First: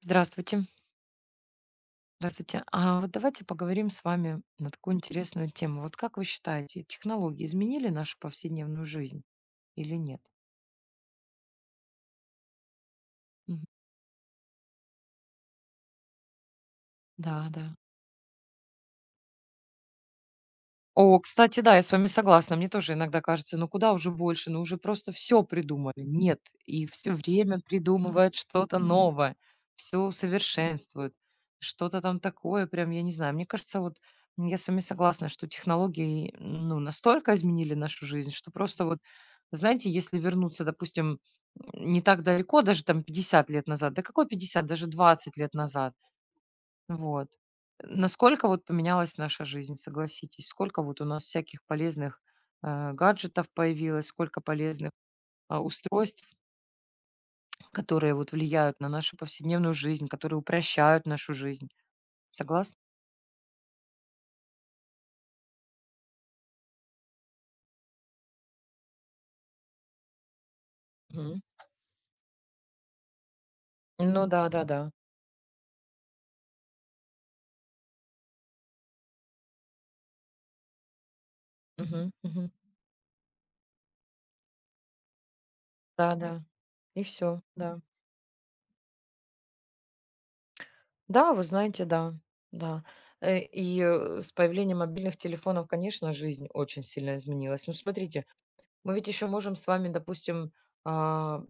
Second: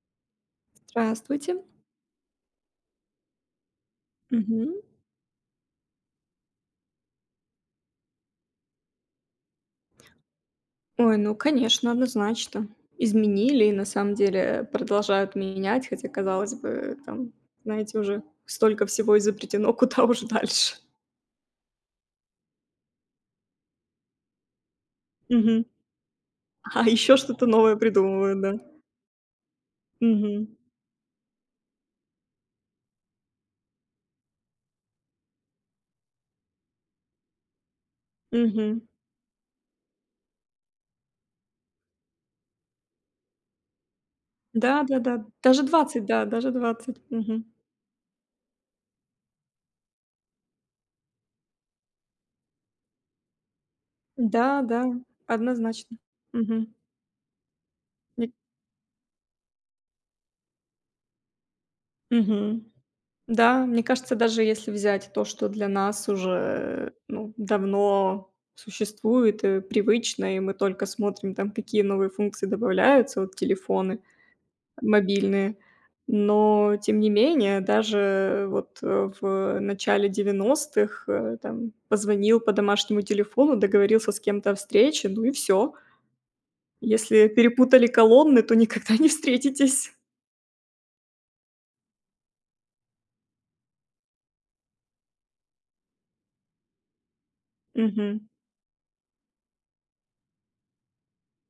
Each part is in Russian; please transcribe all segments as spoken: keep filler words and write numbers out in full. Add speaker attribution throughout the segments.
Speaker 1: Здравствуйте.
Speaker 2: Здравствуйте.
Speaker 1: Здравствуйте. А вот давайте поговорим с вами на
Speaker 2: Мгм.
Speaker 1: такую интересную тему. Вот как вы считаете, технологии изменили нашу повседневную жизнь или нет?
Speaker 2: Ой, ну, конечно, однозначно.
Speaker 1: Мгм.
Speaker 2: Изменили и на самом деле продолжают менять, хотя, казалось бы, там,
Speaker 1: Да, да.
Speaker 2: знаете, уже столько всего изобретено, куда уже дальше.
Speaker 1: О, кстати, да, я с вами согласна. Мне тоже иногда кажется, ну куда уже больше, ну уже просто все
Speaker 2: Мгм.
Speaker 1: придумали. Нет, и
Speaker 2: А
Speaker 1: все
Speaker 2: еще что-то
Speaker 1: время
Speaker 2: новое
Speaker 1: придумывают
Speaker 2: придумывают, да.
Speaker 1: что-то новое, все
Speaker 2: Мгм.
Speaker 1: усовершенствуют, что-то там такое, прям, я не знаю. Мне кажется, вот м, я с вами согласна, что технологии, ну, настолько изменили нашу жизнь, что
Speaker 2: Мгм.
Speaker 1: просто вот, знаете, если вернуться, допустим, м, не так далеко, даже там пятьдесят лет назад, да какой пятьдесят, даже
Speaker 2: Да-да-да.
Speaker 1: двадцать лет
Speaker 2: Даже
Speaker 1: назад,
Speaker 2: двадцать, да, даже двадцать.
Speaker 1: вот.
Speaker 2: Мгм.
Speaker 1: Насколько вот поменялась наша жизнь, согласитесь? Сколько вот у нас всяких полезных э, гаджетов появилось, сколько
Speaker 2: Да,
Speaker 1: полезных
Speaker 2: да,
Speaker 1: а,
Speaker 2: однозначно.
Speaker 1: устройств,
Speaker 2: Мгм.
Speaker 1: которые вот
Speaker 2: Ни
Speaker 1: влияют на нашу повседневную жизнь, которые упрощают нашу жизнь.
Speaker 2: Мгм.
Speaker 1: Согласны?
Speaker 2: Да, мне кажется, даже если взять то, что для нас уже, ну, давно существует и привычно, и мы только смотрим
Speaker 1: Мгм.
Speaker 2: там, какие новые функции добавляются, вот телефоны
Speaker 1: Ну да, да, да.
Speaker 2: мобильные. Но тем не менее, даже вот, э, в начале девяностых э, там
Speaker 1: Мгм,
Speaker 2: позвонил
Speaker 1: мгм.
Speaker 2: по домашнему телефону, договорился с кем-то о встрече, ну и все.
Speaker 1: Да, да. И
Speaker 2: Если
Speaker 1: все, да.
Speaker 2: перепутали колонны, то никогда не встретитесь.
Speaker 1: Да, вы знаете, да, да. Э, И э, с появлением мобильных телефонов, конечно, жизнь очень сильно изменилась. Ну, смотрите,
Speaker 2: Мгм.
Speaker 1: мы ведь еще можем с вами, допустим, а,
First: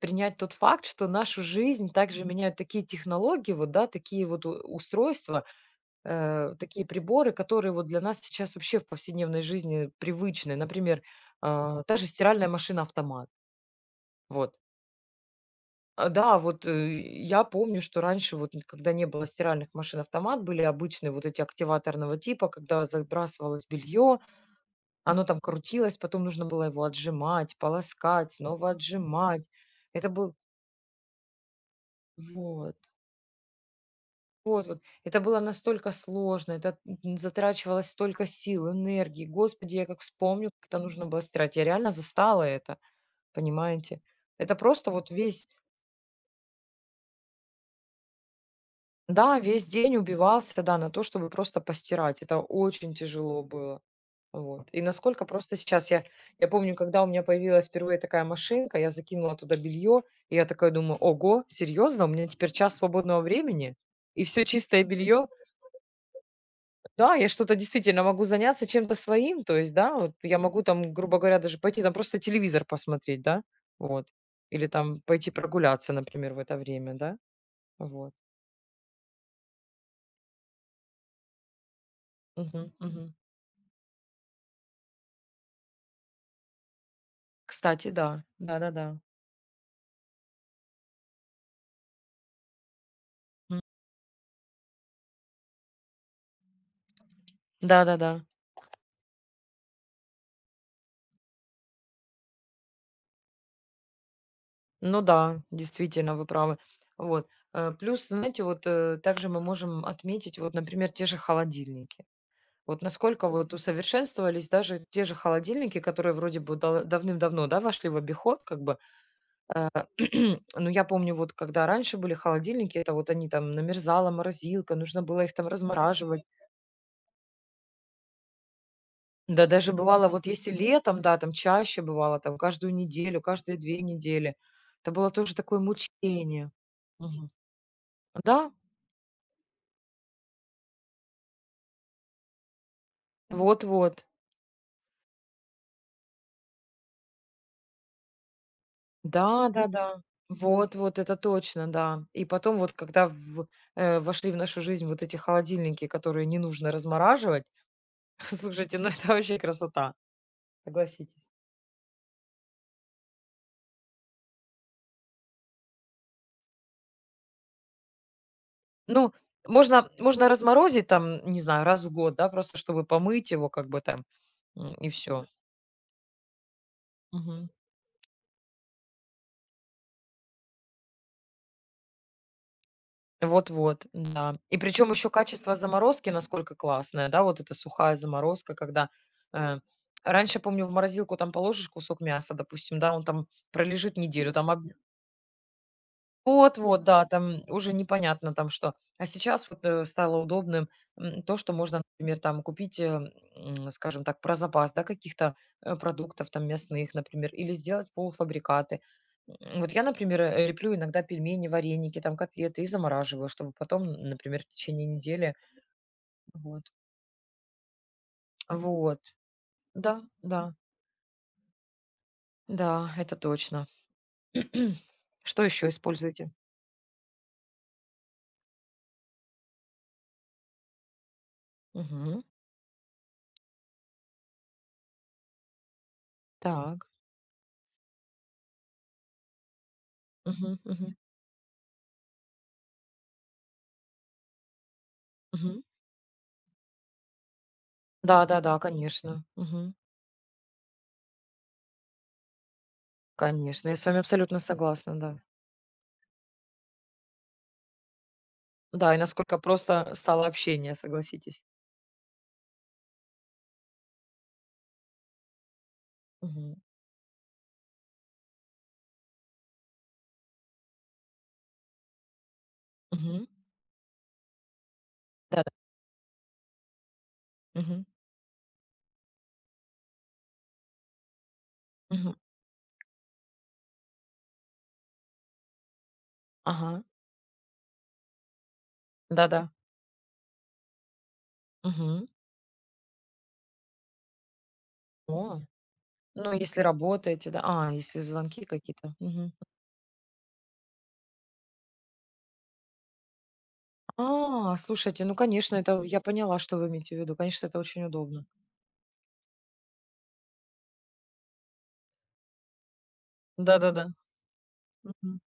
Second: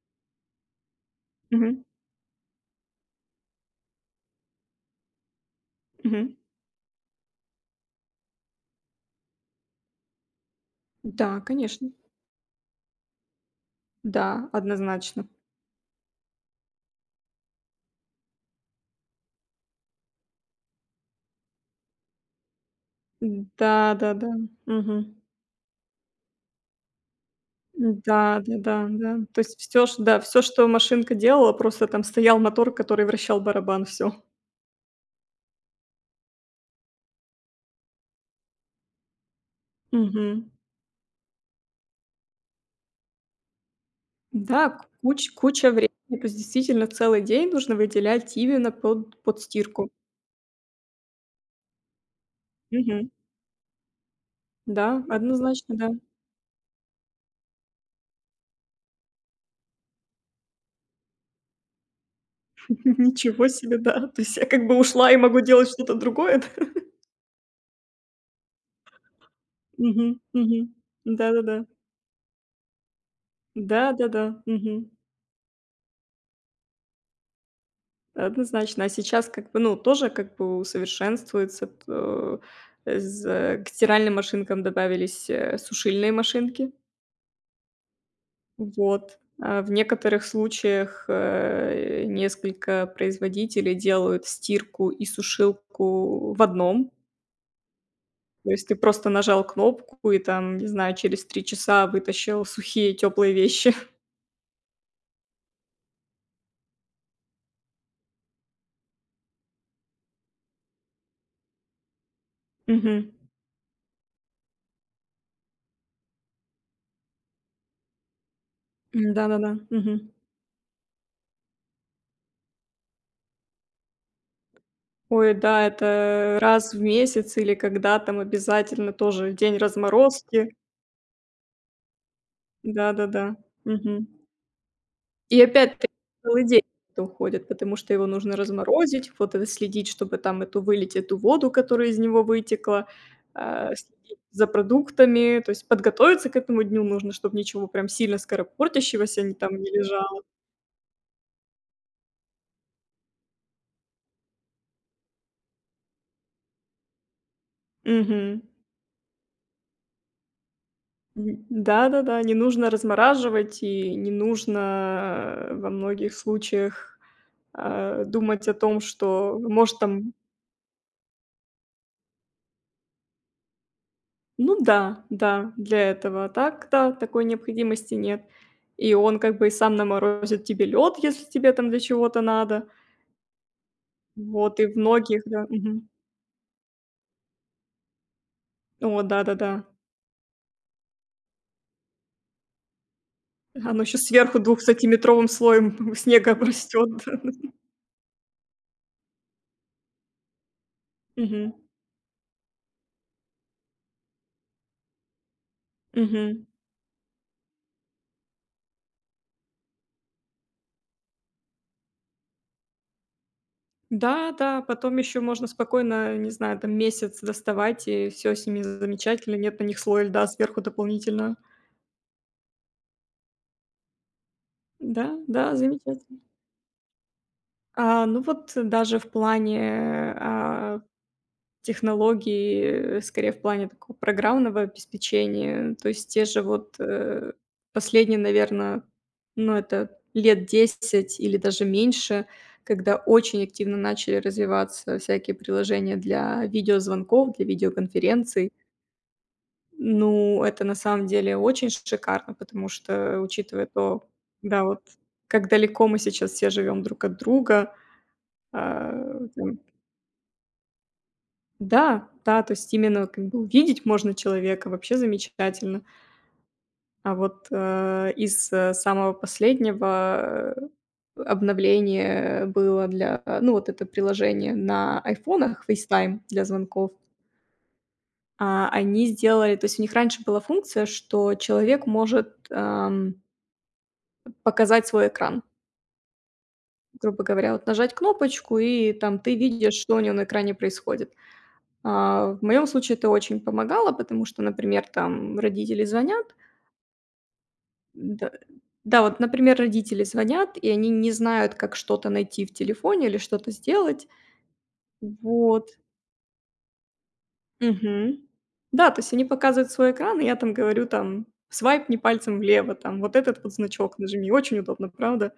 Speaker 1: принять тот факт, что нашу
Speaker 2: Мгм.
Speaker 1: жизнь также меняют такие технологии, вот, да, такие вот у- устройства,
Speaker 2: Мгм.
Speaker 1: э, такие приборы, которые вот для нас сейчас вообще в повседневной жизни привычны. Например,
Speaker 2: Да,
Speaker 1: а,
Speaker 2: конечно.
Speaker 1: та же стиральная машина-автомат.
Speaker 2: Да,
Speaker 1: Вот.
Speaker 2: однозначно.
Speaker 1: А, Да, вот э, я помню, что раньше, вот, н- когда не было стиральных машин-автомат, были обычные вот эти активаторного типа, когда забрасывалось белье,
Speaker 2: Да-да-да. Мгм.
Speaker 1: оно там крутилось, потом нужно было его отжимать, полоскать,
Speaker 2: Да-да-да,
Speaker 1: снова
Speaker 2: да. Да, да. Да. То
Speaker 1: отжимать.
Speaker 2: есть все ш
Speaker 1: Это
Speaker 2: да,
Speaker 1: был
Speaker 2: все, что машинка делала, просто там стоял мотор,
Speaker 1: вот,
Speaker 2: который вращал барабан, все.
Speaker 1: вот, вот. Это было настолько сложно, это м, затрачивалось столько сил, энергии. Господи, я как вспомню,
Speaker 2: Мгм.
Speaker 1: как это нужно было стирать. Я реально застала это, понимаете? Это
Speaker 2: Да, к
Speaker 1: просто вот
Speaker 2: куч
Speaker 1: весь,
Speaker 2: куча времени, то есть действительно целый день нужно выделять именно под
Speaker 1: да,
Speaker 2: под
Speaker 1: весь
Speaker 2: стирку.
Speaker 1: день убивался, да, на то, чтобы просто постирать. Это очень
Speaker 2: Мгм.
Speaker 1: тяжело было. Вот. И
Speaker 2: Да,
Speaker 1: насколько просто
Speaker 2: однозначно,
Speaker 1: сейчас
Speaker 2: да.
Speaker 1: я, я помню, когда у меня появилась впервые такая машинка, я закинула туда белье, и я такая думаю, ого, серьезно, у меня теперь час свободного
Speaker 2: Ничего
Speaker 1: времени,
Speaker 2: себе, да. То
Speaker 1: и
Speaker 2: есть
Speaker 1: все
Speaker 2: я как бы
Speaker 1: чистое
Speaker 2: ушла и
Speaker 1: белье.
Speaker 2: могу делать что-то другое, да?
Speaker 1: Да, я что-то действительно могу заняться чем-то своим, то есть, да, вот я могу
Speaker 2: Мгм.
Speaker 1: там, грубо говоря, даже
Speaker 2: Да-да-да.
Speaker 1: пойти там просто телевизор посмотреть, да, вот,
Speaker 2: Да-да-да.
Speaker 1: или
Speaker 2: Мгм.
Speaker 1: там пойти прогуляться, например, в это время, да, вот.
Speaker 2: Однозначно. А сейчас как бы, ну, тоже как бы усовершенствуется. То
Speaker 1: Мгм,
Speaker 2: э,
Speaker 1: мгм.
Speaker 2: з э, К стиральным машинкам добавились, э, сушильные машинки.
Speaker 1: Кстати, да, да-да-да.
Speaker 2: Вот. А в некоторых случаях, э, несколько
Speaker 1: М.
Speaker 2: производителей делают стирку и сушилку в одном.
Speaker 1: Да-да-да.
Speaker 2: То есть ты просто нажал кнопку и там, не знаю, через три часа вытащил сухие, теплые вещи.
Speaker 1: Ну да, действительно, вы правы. Вот. Э, Плюс, знаете, вот э, также мы можем отметить, вот, например, те же холодильники. Вот
Speaker 2: Мгм.
Speaker 1: насколько вот усовершенствовались даже те же холодильники, которые вроде бы дал- давным-давно, да, вошли в обиход, как бы.
Speaker 2: М, да-да-да.
Speaker 1: Э,
Speaker 2: Мгм.
Speaker 1: Ну, я помню, вот когда раньше были холодильники, это вот они там намерзала морозилка, нужно было их
Speaker 2: Ой,
Speaker 1: там
Speaker 2: да,
Speaker 1: размораживать.
Speaker 2: это раз в месяц или когда там обязательно тоже
Speaker 1: Да,
Speaker 2: день
Speaker 1: даже бывало, вот если
Speaker 2: разморозки.
Speaker 1: летом, да, там чаще бывало, там каждую неделю,
Speaker 2: Да-да-да.
Speaker 1: каждые две
Speaker 2: Мгм.
Speaker 1: недели. Это было тоже
Speaker 2: И
Speaker 1: такое
Speaker 2: опять-таки целый
Speaker 1: мучение.
Speaker 2: день это
Speaker 1: Мгм.
Speaker 2: уходит, потому что его нужно
Speaker 1: Да,
Speaker 2: разморозить, вот это следить, чтобы там эту вылить эту воду, которая из него вытекла, а,
Speaker 1: вот-вот.
Speaker 2: следить за продуктами. То есть подготовиться к этому дню нужно, чтобы ничего прям сильно скоропортящегося не там не
Speaker 1: Да-да-да.
Speaker 2: лежало.
Speaker 1: Вот-вот, это точно, да. И потом вот, когда в э, вошли в нашу жизнь вот эти холодильники, которые не нужно размораживать,
Speaker 2: Мгм.
Speaker 1: слушайте, ну это вообще красота, согласитесь.
Speaker 2: Мгм. Да-да-да, не нужно размораживать и не нужно, э, во многих случаях, а, думать о том,
Speaker 1: Ну,
Speaker 2: что может
Speaker 1: можно
Speaker 2: там.
Speaker 1: можно разморозить там, не знаю, раз в год, да, просто чтобы помыть его как бы там,
Speaker 2: Ну
Speaker 1: м, и
Speaker 2: да,
Speaker 1: все.
Speaker 2: да, для этого. А так, да, такой необходимости нет. И он как бы и сам наморозит тебе лед, если тебе там для чего-то надо.
Speaker 1: Вот-вот, да. И
Speaker 2: Вот, и в
Speaker 1: причем еще
Speaker 2: многих, да.
Speaker 1: качество
Speaker 2: Мгм.
Speaker 1: заморозки насколько классное, да, вот эта сухая заморозка, когда
Speaker 2: О да-да-да.
Speaker 1: э, раньше, помню, в морозилку там положишь кусок мяса, допустим, да, он там
Speaker 2: Оно
Speaker 1: пролежит
Speaker 2: еще
Speaker 1: неделю,
Speaker 2: сверху
Speaker 1: там
Speaker 2: двухсантиметровым слоем снега
Speaker 1: вот-вот,
Speaker 2: растет.
Speaker 1: да, там уже непонятно там что. А сейчас вот, э, стало удобным, м, то, что
Speaker 2: Мгм.
Speaker 1: можно, например, там купить, э, м, скажем так, про запас, да, каких-то, э, продуктов
Speaker 2: Мгм.
Speaker 1: там мясных, например, или сделать полуфабрикаты. М, вот я, например, э, леплю иногда пельмени, вареники, там котлеты и замораживаю, чтобы потом,
Speaker 2: Да,
Speaker 1: например, в
Speaker 2: да,
Speaker 1: течение
Speaker 2: потом еще
Speaker 1: недели.
Speaker 2: можно спокойно, не знаю,
Speaker 1: Вот.
Speaker 2: там месяц доставать, и все с ними
Speaker 1: Вот.
Speaker 2: замечательно, нет на них
Speaker 1: Да,
Speaker 2: слоя льда
Speaker 1: да,
Speaker 2: сверху дополнительно.
Speaker 1: да, это точно.
Speaker 2: Да,
Speaker 1: Что
Speaker 2: да,
Speaker 1: еще
Speaker 2: замечательно.
Speaker 1: используете?
Speaker 2: А, ну вот даже в плане, а,
Speaker 1: Мгм.
Speaker 2: технологий, э, скорее в плане такого программного обеспечения, то есть те же вот,
Speaker 1: Так.
Speaker 2: э, последние, наверное, ну, это лет
Speaker 1: Мгм, мгм,
Speaker 2: десять или даже меньше, когда очень активно начали развиваться всякие
Speaker 1: мгм.
Speaker 2: приложения для видеозвонков, для видеоконференций.
Speaker 1: Да-да-да, конечно. Мгм.
Speaker 2: Ну, это на самом деле очень шикарно, потому что, учитывая
Speaker 1: Конечно, я с вами
Speaker 2: то,
Speaker 1: абсолютно
Speaker 2: да, вот
Speaker 1: согласна, да.
Speaker 2: как далеко мы сейчас все живем друг от друга, а,
Speaker 1: Да, и насколько
Speaker 2: там.
Speaker 1: просто стало общение, согласитесь.
Speaker 2: Да, да, то есть именно как бы увидеть можно человека, вообще замечательно.
Speaker 1: Мгм.
Speaker 2: А вот, э, из, э, самого последнего, э, обновления было для
Speaker 1: Мгм.
Speaker 2: ну, вот это приложение на
Speaker 1: Да-да.
Speaker 2: айфонах FaceTime для звонков.
Speaker 1: Мгм.
Speaker 2: А, они сделали То есть у них раньше была функция, что человек
Speaker 1: Мгм.
Speaker 2: может, Показать свой экран.
Speaker 1: Ага.
Speaker 2: Грубо говоря, вот нажать кнопочку, и там ты
Speaker 1: Да-да.
Speaker 2: видишь, что у него на экране происходит.
Speaker 1: Мгм.
Speaker 2: А, в моем случае это очень помогало, потому что, например, там
Speaker 1: О,
Speaker 2: родители
Speaker 1: ну,
Speaker 2: звонят.
Speaker 1: если работаете, да. А, если
Speaker 2: Да,
Speaker 1: звонки какие-то.
Speaker 2: да, вот,
Speaker 1: Мгм.
Speaker 2: например, родители звонят, и они не знают, как что-то найти в телефоне или что-то сделать.
Speaker 1: А, слушайте, ну, конечно,
Speaker 2: Вот.
Speaker 1: это я поняла, что вы имеете в виду. Конечно, это очень
Speaker 2: Мгм.
Speaker 1: удобно.
Speaker 2: Да, то есть они показывают свой экран, и я там говорю там: "Свайпни пальцем влево, там вот этот вот
Speaker 1: Да-да-да.
Speaker 2: значок нажми". Очень удобно, правда?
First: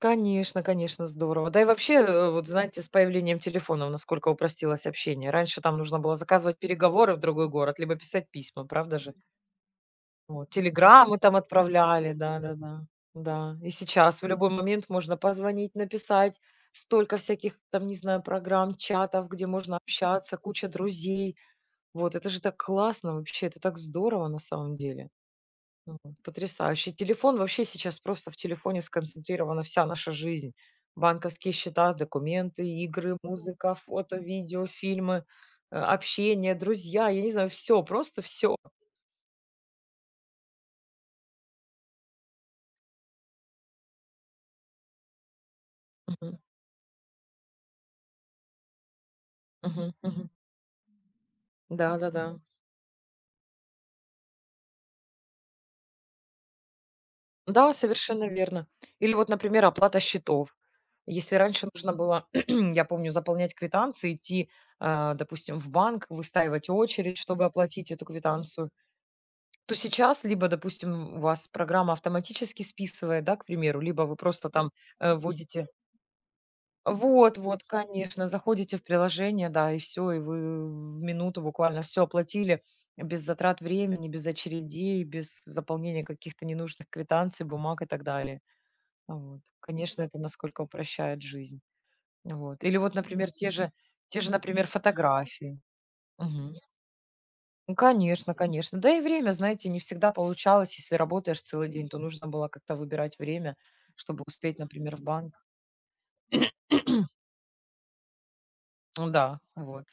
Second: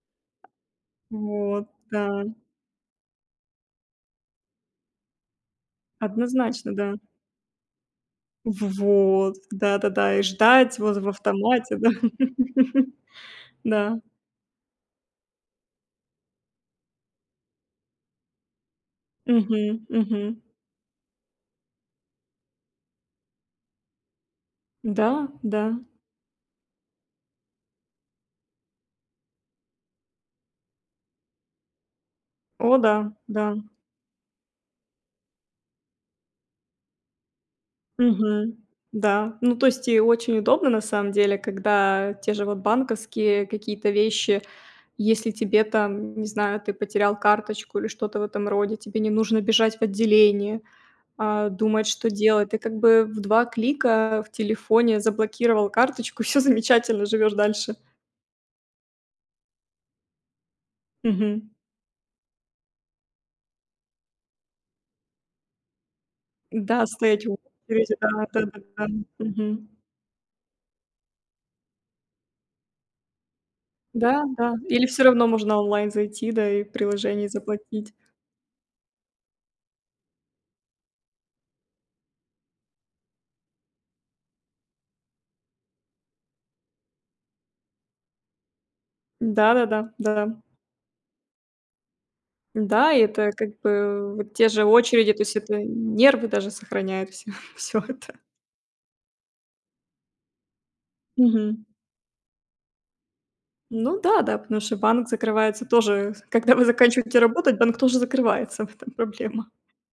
Speaker 1: Конечно, конечно, здорово. Да и
Speaker 2: Вот,
Speaker 1: вообще,
Speaker 2: да.
Speaker 1: э, вот знаете, с появлением телефонов, насколько упростилось общение. Раньше там нужно было заказывать
Speaker 2: Однозначно, да.
Speaker 1: переговоры в другой город, либо писать письма, правда же?
Speaker 2: вот, да-да-да, и
Speaker 1: Вот,
Speaker 2: ждать вот в
Speaker 1: телеграммы там
Speaker 2: автомате, да.
Speaker 1: отправляли, да-да-да. Да, да. Да, и
Speaker 2: Да.
Speaker 1: сейчас в любой момент можно позвонить, написать. Столько всяких там, не знаю, программ, чатов, где
Speaker 2: Мгм,
Speaker 1: можно
Speaker 2: мгм.
Speaker 1: общаться, куча друзей. Вот, это же так классно вообще, это так здорово на самом деле.
Speaker 2: Да, да.
Speaker 1: М, потрясающе. Телефон вообще сейчас просто в телефоне сконцентрирована вся наша жизнь. Банковские счета, документы,
Speaker 2: О да,
Speaker 1: игры,
Speaker 2: да.
Speaker 1: музыка, фото, видео, фильмы, э, общение, друзья, я не знаю, все, просто
Speaker 2: Мгм.
Speaker 1: все.
Speaker 2: Да. Ну, то есть и очень удобно на самом деле, когда те же вот банковские какие-то вещи, если тебе там, не
Speaker 1: Мгм.
Speaker 2: знаю, ты потерял карточку или что-то в этом роде, тебе не нужно бежать в
Speaker 1: Мгм. Мгм.
Speaker 2: отделение, а, думать,
Speaker 1: Да, да,
Speaker 2: что
Speaker 1: да.
Speaker 2: делать. Ты как бы в два клика в телефоне заблокировал карточку, все замечательно, живешь
Speaker 1: Да,
Speaker 2: дальше.
Speaker 1: совершенно верно. Или вот, например, оплата счетов. Если
Speaker 2: Мгм.
Speaker 1: раньше нужно было, я помню, заполнять квитанции, идти, а, допустим, в банк, выстаивать
Speaker 2: Да,
Speaker 1: очередь,
Speaker 2: стоять в
Speaker 1: чтобы оплатить
Speaker 2: очереди,
Speaker 1: эту
Speaker 2: да,
Speaker 1: квитанцию,
Speaker 2: да-да-да. Мгм.
Speaker 1: то сейчас либо, допустим, у вас программа автоматически списывает, да, к примеру, либо вы
Speaker 2: Да,
Speaker 1: просто
Speaker 2: да.
Speaker 1: там,
Speaker 2: Или всё
Speaker 1: э,
Speaker 2: равно можно
Speaker 1: вводите.
Speaker 2: онлайн зайти, да, и в приложении
Speaker 1: Вот, вот,
Speaker 2: заплатить.
Speaker 1: конечно, заходите в приложение, да, и все, и вы в минуту буквально все оплатили без затрат времени, без очередей, без заполнения каких-то ненужных квитанций, бумаг и так далее. Вот.
Speaker 2: Да-да-да,
Speaker 1: Конечно, это
Speaker 2: да.
Speaker 1: насколько упрощает жизнь. Вот. Или
Speaker 2: Да,
Speaker 1: вот,
Speaker 2: и это
Speaker 1: например, те
Speaker 2: как
Speaker 1: же
Speaker 2: бы
Speaker 1: те же,
Speaker 2: вот те же
Speaker 1: например,
Speaker 2: очереди, то есть это
Speaker 1: фотографии.
Speaker 2: нервы даже сохраняет всё
Speaker 1: Ну,
Speaker 2: всё это.
Speaker 1: конечно, конечно. Да и время, знаете, не всегда получалось. Если работаешь
Speaker 2: Мгм.
Speaker 1: целый день, то нужно было как-то выбирать время,
Speaker 2: Ну да,
Speaker 1: чтобы
Speaker 2: да,
Speaker 1: успеть,
Speaker 2: потому что
Speaker 1: например, в
Speaker 2: банк
Speaker 1: банк.
Speaker 2: закрывается тоже, когда вы заканчиваете работать, банк тоже закрывается, в этом
Speaker 1: Ну да,
Speaker 2: проблема.
Speaker 1: вот.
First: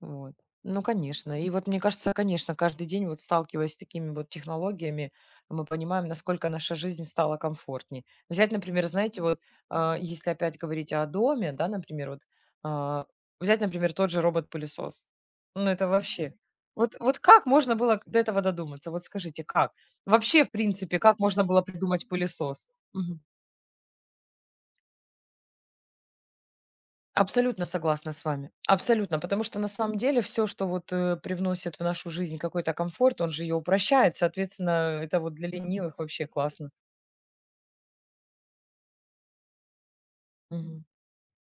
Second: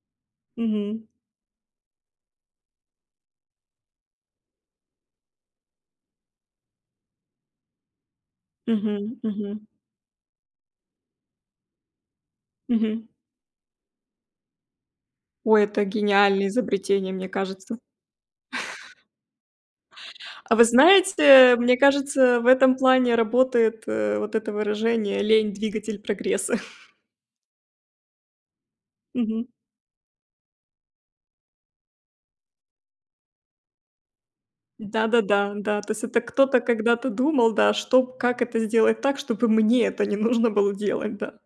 Speaker 1: Вот. Ну,
Speaker 2: Мгм.
Speaker 1: конечно. И вот мне кажется, конечно, каждый день, вот сталкиваясь с такими вот технологиями, мы понимаем, насколько наша жизнь стала комфортнее. Взять, например,
Speaker 2: Мгм,
Speaker 1: знаете, вот
Speaker 2: мгм,
Speaker 1: а, если опять говорить о доме, да, например, вот а,
Speaker 2: мгм.
Speaker 1: взять, например, тот же робот-пылесос.
Speaker 2: Ой,
Speaker 1: Ну,
Speaker 2: это
Speaker 1: это вообще.
Speaker 2: гениальное
Speaker 1: Вот,
Speaker 2: изобретение,
Speaker 1: вот
Speaker 2: мне
Speaker 1: как можно
Speaker 2: кажется.
Speaker 1: было до этого додуматься? Вот скажите, как? Вообще, в
Speaker 2: А вы
Speaker 1: принципе, как можно
Speaker 2: знаете,
Speaker 1: было
Speaker 2: мне
Speaker 1: придумать
Speaker 2: кажется, в
Speaker 1: пылесос?
Speaker 2: этом плане работает, э, вот это выражение "лень- двигатель прогресса".
Speaker 1: Абсолютно согласна с вами. Абсолютно. Потому
Speaker 2: Мгм.
Speaker 1: что на самом деле все, что вот, э, привносит в нашу жизнь какой-то комфорт, он же ее упрощает. Соответственно, это вот для
Speaker 2: Да-да-да, да. То
Speaker 1: ленивых
Speaker 2: есть это
Speaker 1: вообще
Speaker 2: кто-то
Speaker 1: классно.
Speaker 2: когда-то думал, да, что как это сделать так, чтобы мне это не нужно было
Speaker 1: Мгм.
Speaker 2: делать, да.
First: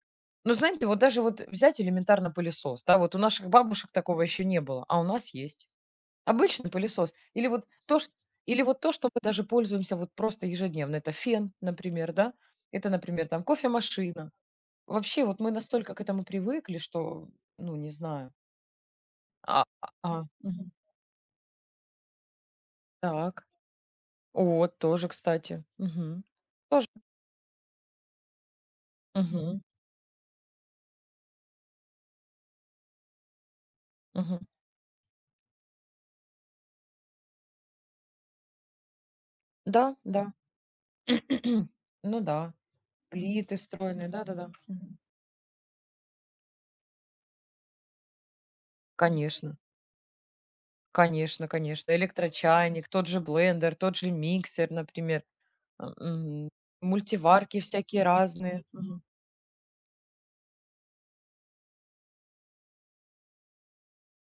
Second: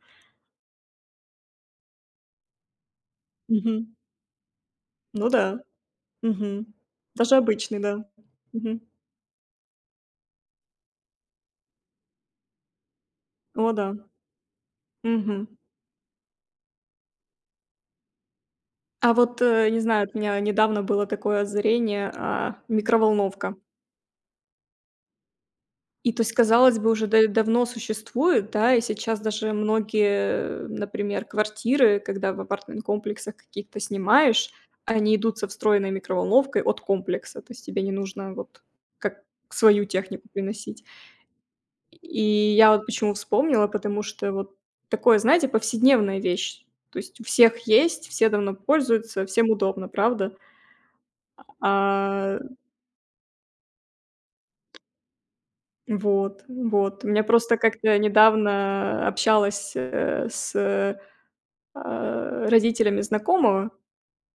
Speaker 1: Ну, знаете, вот даже вот взять элементарно пылесос, да, вот у наших
Speaker 2: Мгм.
Speaker 1: бабушек такого еще не было, а у
Speaker 2: Ну
Speaker 1: нас
Speaker 2: да.
Speaker 1: есть. Обычный
Speaker 2: Мгм.
Speaker 1: пылесос.
Speaker 2: Даже
Speaker 1: Или вот
Speaker 2: обычный,
Speaker 1: то,
Speaker 2: да.
Speaker 1: ш или вот
Speaker 2: Мгм.
Speaker 1: то, что мы даже пользуемся вот просто ежедневно. Это фен, например, да, это, например, там
Speaker 2: О да.
Speaker 1: кофемашина. Вообще вот
Speaker 2: Мгм.
Speaker 1: мы настолько к этому привыкли, что, ну, не знаю.
Speaker 2: А вот,
Speaker 1: А,
Speaker 2: э, не
Speaker 1: а,
Speaker 2: знаю,
Speaker 1: а,
Speaker 2: у меня
Speaker 1: мгм.
Speaker 2: недавно было такое озарение, а,
Speaker 1: Так.
Speaker 2: микроволновка.
Speaker 1: О, тоже, кстати.
Speaker 2: И то
Speaker 1: Мгм.
Speaker 2: есть, казалось
Speaker 1: Тоже.
Speaker 2: бы, уже да давно существует, да, и сейчас даже
Speaker 1: Мгм.
Speaker 2: многие, например, квартиры, когда в апартмент-комплексах каких-то
Speaker 1: Мгм.
Speaker 2: снимаешь, они идут со встроенной микроволновкой от комплекса, то есть тебе не нужно вот как
Speaker 1: Да,
Speaker 2: свою
Speaker 1: да.
Speaker 2: технику приносить.
Speaker 1: Ну
Speaker 2: И
Speaker 1: да,
Speaker 2: я вот почему
Speaker 1: плиты
Speaker 2: вспомнила, потому
Speaker 1: встроенные,
Speaker 2: что
Speaker 1: да-да-да.
Speaker 2: вот
Speaker 1: Мгм.
Speaker 2: такое, знаете, повседневная вещь. То есть у всех есть, все давно пользуются, всем
Speaker 1: Конечно,
Speaker 2: удобно, правда?
Speaker 1: конечно, конечно.
Speaker 2: А,
Speaker 1: Электрочайник, тот же блендер, тот же миксер, например, а,
Speaker 2: вот,
Speaker 1: м,
Speaker 2: вот. У меня просто
Speaker 1: мультиварки
Speaker 2: как-то
Speaker 1: всякие разные. Мгм.
Speaker 2: недавно общалась, э, с а, родителями знакомого,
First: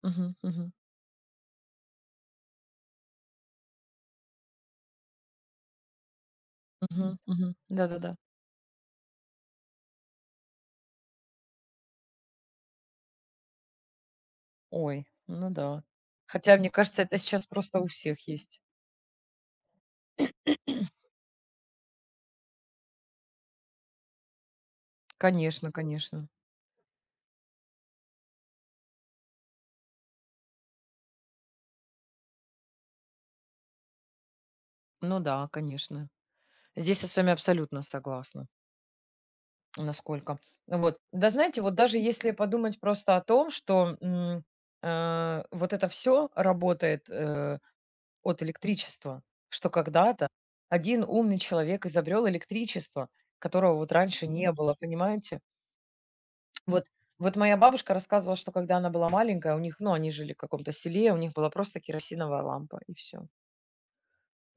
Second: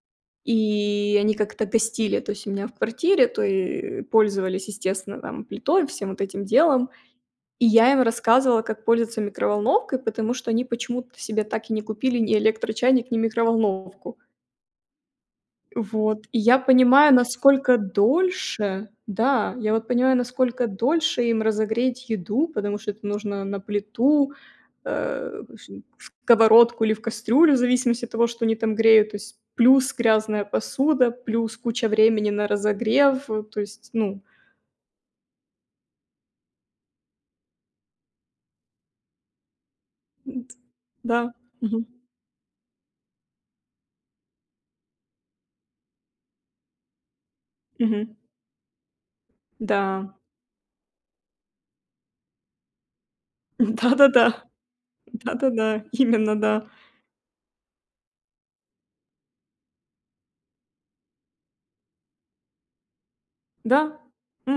Speaker 1: Мгм. Мгм.
Speaker 2: и они как-то гостили, то есть у меня в квартире, то и пользовались, естественно, там плитой, всем вот этим делом.
Speaker 1: Мгм. Мгм.
Speaker 2: И я им
Speaker 1: Да-да-да.
Speaker 2: рассказывала, как пользоваться микроволновкой, потому что они почему-то себе так и не купили ни электрочайник, ни микроволновку.
Speaker 1: Ой, ну да.
Speaker 2: Вот. И
Speaker 1: Хотя,
Speaker 2: я
Speaker 1: мне кажется,
Speaker 2: понимаю,
Speaker 1: это сейчас просто
Speaker 2: насколько
Speaker 1: у всех есть.
Speaker 2: дольше да, я вот понимаю, насколько дольше им разогреть еду, потому что это нужно на плиту, э, в
Speaker 1: Конечно,
Speaker 2: общем, в
Speaker 1: конечно.
Speaker 2: сковородку или в кастрюлю, в зависимости от того, что они там греют. То есть плюс грязная посуда, плюс куча времени на разогрев. э, То есть, ну,
Speaker 1: Ну да, конечно. Здесь я с вами абсолютно согласна. Насколько.
Speaker 2: м, т
Speaker 1: Вот.
Speaker 2: да.
Speaker 1: Да, знаете, вот
Speaker 2: Мгм.
Speaker 1: даже если подумать просто о том, что, м, э, вот это все работает, э,
Speaker 2: Мгм.
Speaker 1: от электричества, что
Speaker 2: Да.
Speaker 1: когда-то один умный человек изобрел электричество, которого вот раньше
Speaker 2: Да-да-да.
Speaker 1: не было, понимаете?
Speaker 2: Да-да-да. Именно, да.
Speaker 1: Вот вот моя бабушка рассказывала, что когда она была маленькая, у них, ну, они жили в каком-то селе, у них была просто керосиновая лампа и все
Speaker 2: Да.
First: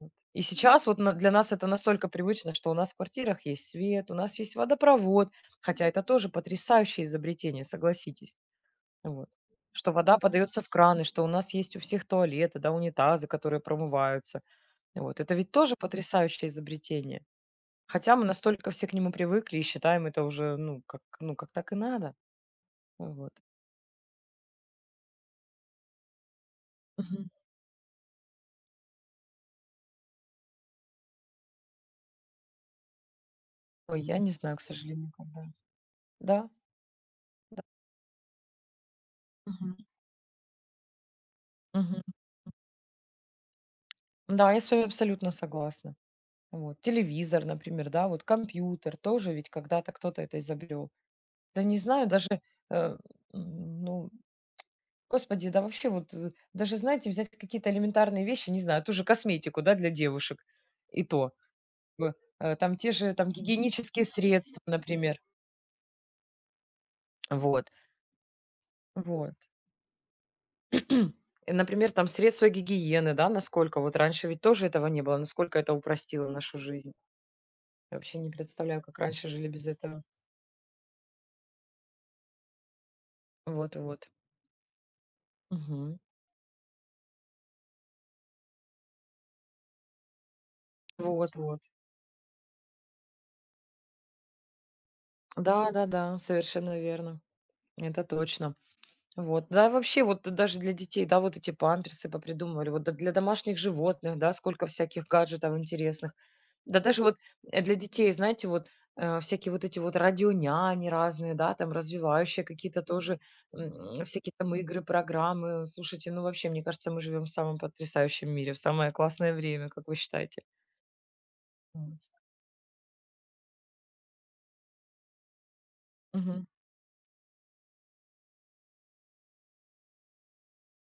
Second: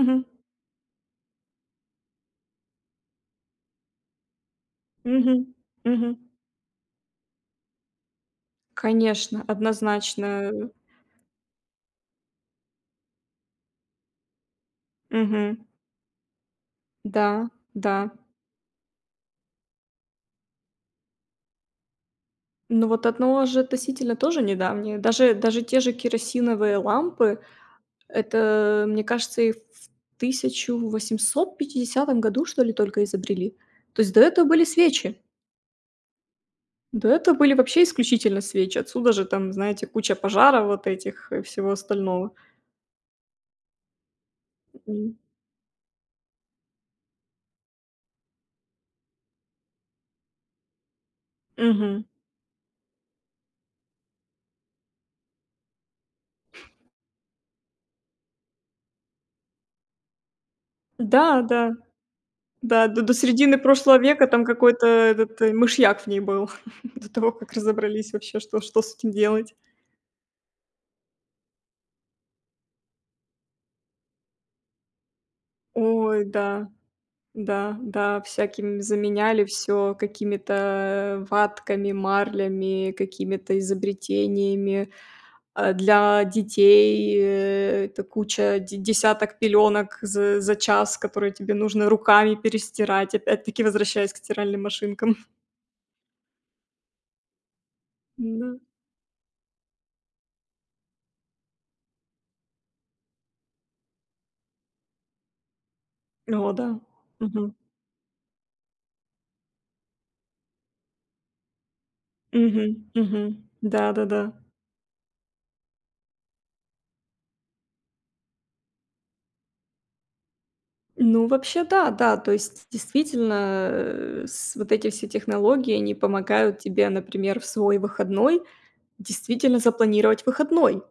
Speaker 1: вот. И сейчас вот на для нас это настолько привычно, что у нас в квартирах есть свет, у нас есть водопровод,
Speaker 2: Мгм.
Speaker 1: хотя это
Speaker 2: Мгм.
Speaker 1: тоже потрясающее изобретение, согласитесь. Вот.
Speaker 2: Конечно,
Speaker 1: Что вода подается в
Speaker 2: однозначно.
Speaker 1: краны, что у нас есть у всех туалеты, да, унитазы, которые промываются. Вот. Это ведь
Speaker 2: Мгм.
Speaker 1: тоже потрясающее изобретение.
Speaker 2: Да, да.
Speaker 1: Хотя мы настолько все к нему привыкли и считаем это уже, ну, как, ну, как так и надо.
Speaker 2: Ну вот
Speaker 1: Вот.
Speaker 2: одно же относительно тоже недавнее. Даже даже те же керосиновые
Speaker 1: Мгм.
Speaker 2: лампы, это, мне кажется, и в тысяча восемьсот пятидесятом году, что ли, только изобрели.
Speaker 1: Ой,
Speaker 2: То есть
Speaker 1: я
Speaker 2: до
Speaker 1: не
Speaker 2: этого
Speaker 1: знаю, к
Speaker 2: были
Speaker 1: сожалению,
Speaker 2: свечи.
Speaker 1: как, да. Да,
Speaker 2: До этого были
Speaker 1: да.
Speaker 2: вообще исключительно свечи. Отсюда же там,
Speaker 1: Мгм.
Speaker 2: знаете, куча пожаров вот этих и всего
Speaker 1: Мгм.
Speaker 2: остального.
Speaker 1: Да, я с вами
Speaker 2: М.
Speaker 1: абсолютно согласна. Вот, телевизор, например, да, вот компьютер тоже ведь когда-то кто-то это изобрел. Да не
Speaker 2: Мгм.
Speaker 1: знаю, даже, э, м, ну, господи, да вообще вот, э, даже, знаете, взять какие-то элементарные вещи, не знаю, ту же косметику, да, для девушек, и то,
Speaker 2: Да, да.
Speaker 1: б- э, там
Speaker 2: Да,
Speaker 1: те
Speaker 2: до до
Speaker 1: же там
Speaker 2: середины прошлого
Speaker 1: гигиенические
Speaker 2: века там
Speaker 1: средства,
Speaker 2: какой-то
Speaker 1: например,
Speaker 2: этот, э, мышьяк в ней был, до того, как
Speaker 1: вот,
Speaker 2: разобрались вообще, что что с этим
Speaker 1: вот.
Speaker 2: делать.
Speaker 1: И, например, там средства гигиены, да, насколько вот раньше ведь тоже этого не было, насколько это
Speaker 2: Ой,
Speaker 1: упростило нашу
Speaker 2: да,
Speaker 1: жизнь.
Speaker 2: да,
Speaker 1: Я вообще
Speaker 2: да,
Speaker 1: не представляю,
Speaker 2: всяким
Speaker 1: как раньше
Speaker 2: заменяли
Speaker 1: жили без
Speaker 2: все
Speaker 1: этого.
Speaker 2: какими-то ватками, марлями, какими-то
Speaker 1: Вот, вот.
Speaker 2: изобретениями. А
Speaker 1: Мгм.
Speaker 2: для детей, э, это куча де десяток пеленок за за час, которые
Speaker 1: Вот,
Speaker 2: тебе
Speaker 1: вот.
Speaker 2: нужно руками перестирать, опять-таки возвращаясь к стиральным машинкам.
Speaker 1: Да-да-да, совершенно верно. Это точно.
Speaker 2: Да.
Speaker 1: Вот. Да, вообще, вот даже для детей, да, вот эти памперсы попридумывали, вот д- для домашних животных, да, сколько всяких гаджетов интересных.
Speaker 2: О
Speaker 1: Да
Speaker 2: да.
Speaker 1: даже вот
Speaker 2: Мгм.
Speaker 1: э, для детей, знаете, вот э, всякие вот эти вот радионяни разные, да, там развивающие
Speaker 2: Мгм.
Speaker 1: какие-то тоже
Speaker 2: Мгм.
Speaker 1: м,
Speaker 2: Да-да-да.
Speaker 1: всякие там игры, программы. Слушайте, ну вообще, мне кажется, мы живем в самом потрясающем мире, в самое классное время, как вы считаете?
Speaker 2: Ну, вообще, да, да. То есть, действительно, э, с вот эти все технологии, они
Speaker 1: Мгм.
Speaker 2: помогают тебе, например, в свой выходной действительно запланировать выходной,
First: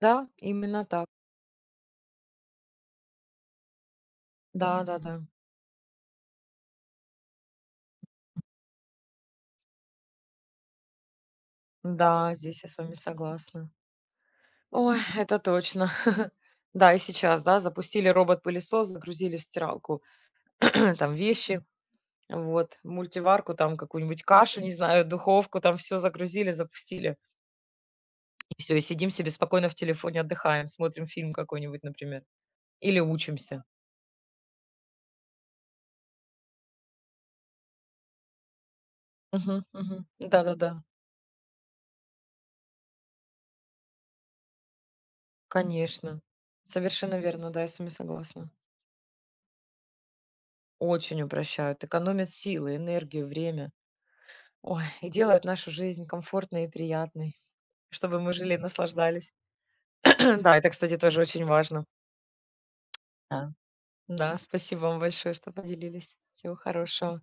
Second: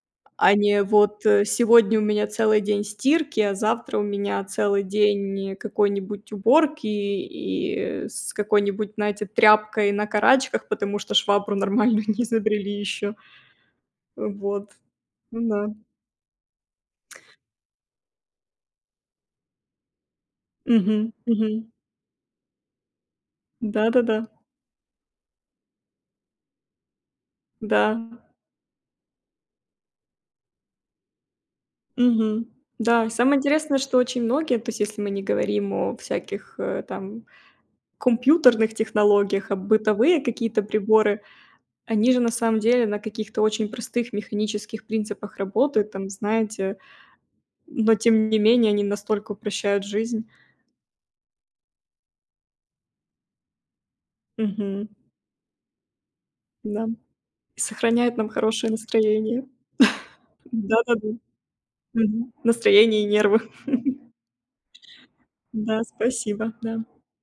Speaker 1: Да,
Speaker 2: а не
Speaker 1: именно так.
Speaker 2: вот, э, сегодня у меня целый день стирки, а завтра у меня
Speaker 1: Да,
Speaker 2: целый
Speaker 1: да, да.
Speaker 2: день какой-нибудь уборки и с какой-нибудь, знаете, тряпкой на карачках, потому что швабру нормальную не
Speaker 1: Да, здесь я
Speaker 2: изобрели
Speaker 1: с вами
Speaker 2: еще.
Speaker 1: согласна.
Speaker 2: Вот,
Speaker 1: Ой, это
Speaker 2: ну да.
Speaker 1: точно. Да, и сейчас, да, запустили робот-пылесос, загрузили в стиралку
Speaker 2: Мгм,
Speaker 1: там
Speaker 2: мгм.
Speaker 1: вещи, вот, мультиварку, там
Speaker 2: Да-да-да.
Speaker 1: какую-нибудь кашу, не знаю, духовку, там все загрузили, запустили.
Speaker 2: Да.
Speaker 1: И все, и сидим себе спокойно в телефоне, отдыхаем, смотрим фильм какой-нибудь, например,
Speaker 2: Мгм.
Speaker 1: или
Speaker 2: Да, и самое
Speaker 1: учимся.
Speaker 2: интересное, что очень многие, то есть если мы не говорим о всяких, э, там компьютерных технологиях, а
Speaker 1: Мгм, мгм.
Speaker 2: бытовые какие-то
Speaker 1: Да-да-да,
Speaker 2: приборы, они же на самом деле на каких-то очень простых механических принципах работают, там,
Speaker 1: конечно.
Speaker 2: знаете,
Speaker 1: Совершенно верно, да, я с вами
Speaker 2: но тем не
Speaker 1: согласна.
Speaker 2: менее они настолько упрощают жизнь.
Speaker 1: Очень упрощают, экономят силы, энергию, время. Ой,
Speaker 2: Мгм.
Speaker 1: и делают нашу жизнь комфортной и
Speaker 2: Да.
Speaker 1: приятной,
Speaker 2: И сохраняют
Speaker 1: чтобы
Speaker 2: нам
Speaker 1: мы жили и
Speaker 2: хорошее
Speaker 1: наслаждались.
Speaker 2: настроение.
Speaker 1: Да, это, кстати,
Speaker 2: Да-да-да.
Speaker 1: тоже очень важно.
Speaker 2: Мгм. Настроение и нервы.
Speaker 1: Да. Да, спасибо вам большое, что
Speaker 2: Да,
Speaker 1: поделились.
Speaker 2: спасибо,
Speaker 1: Всего
Speaker 2: да.
Speaker 1: хорошего.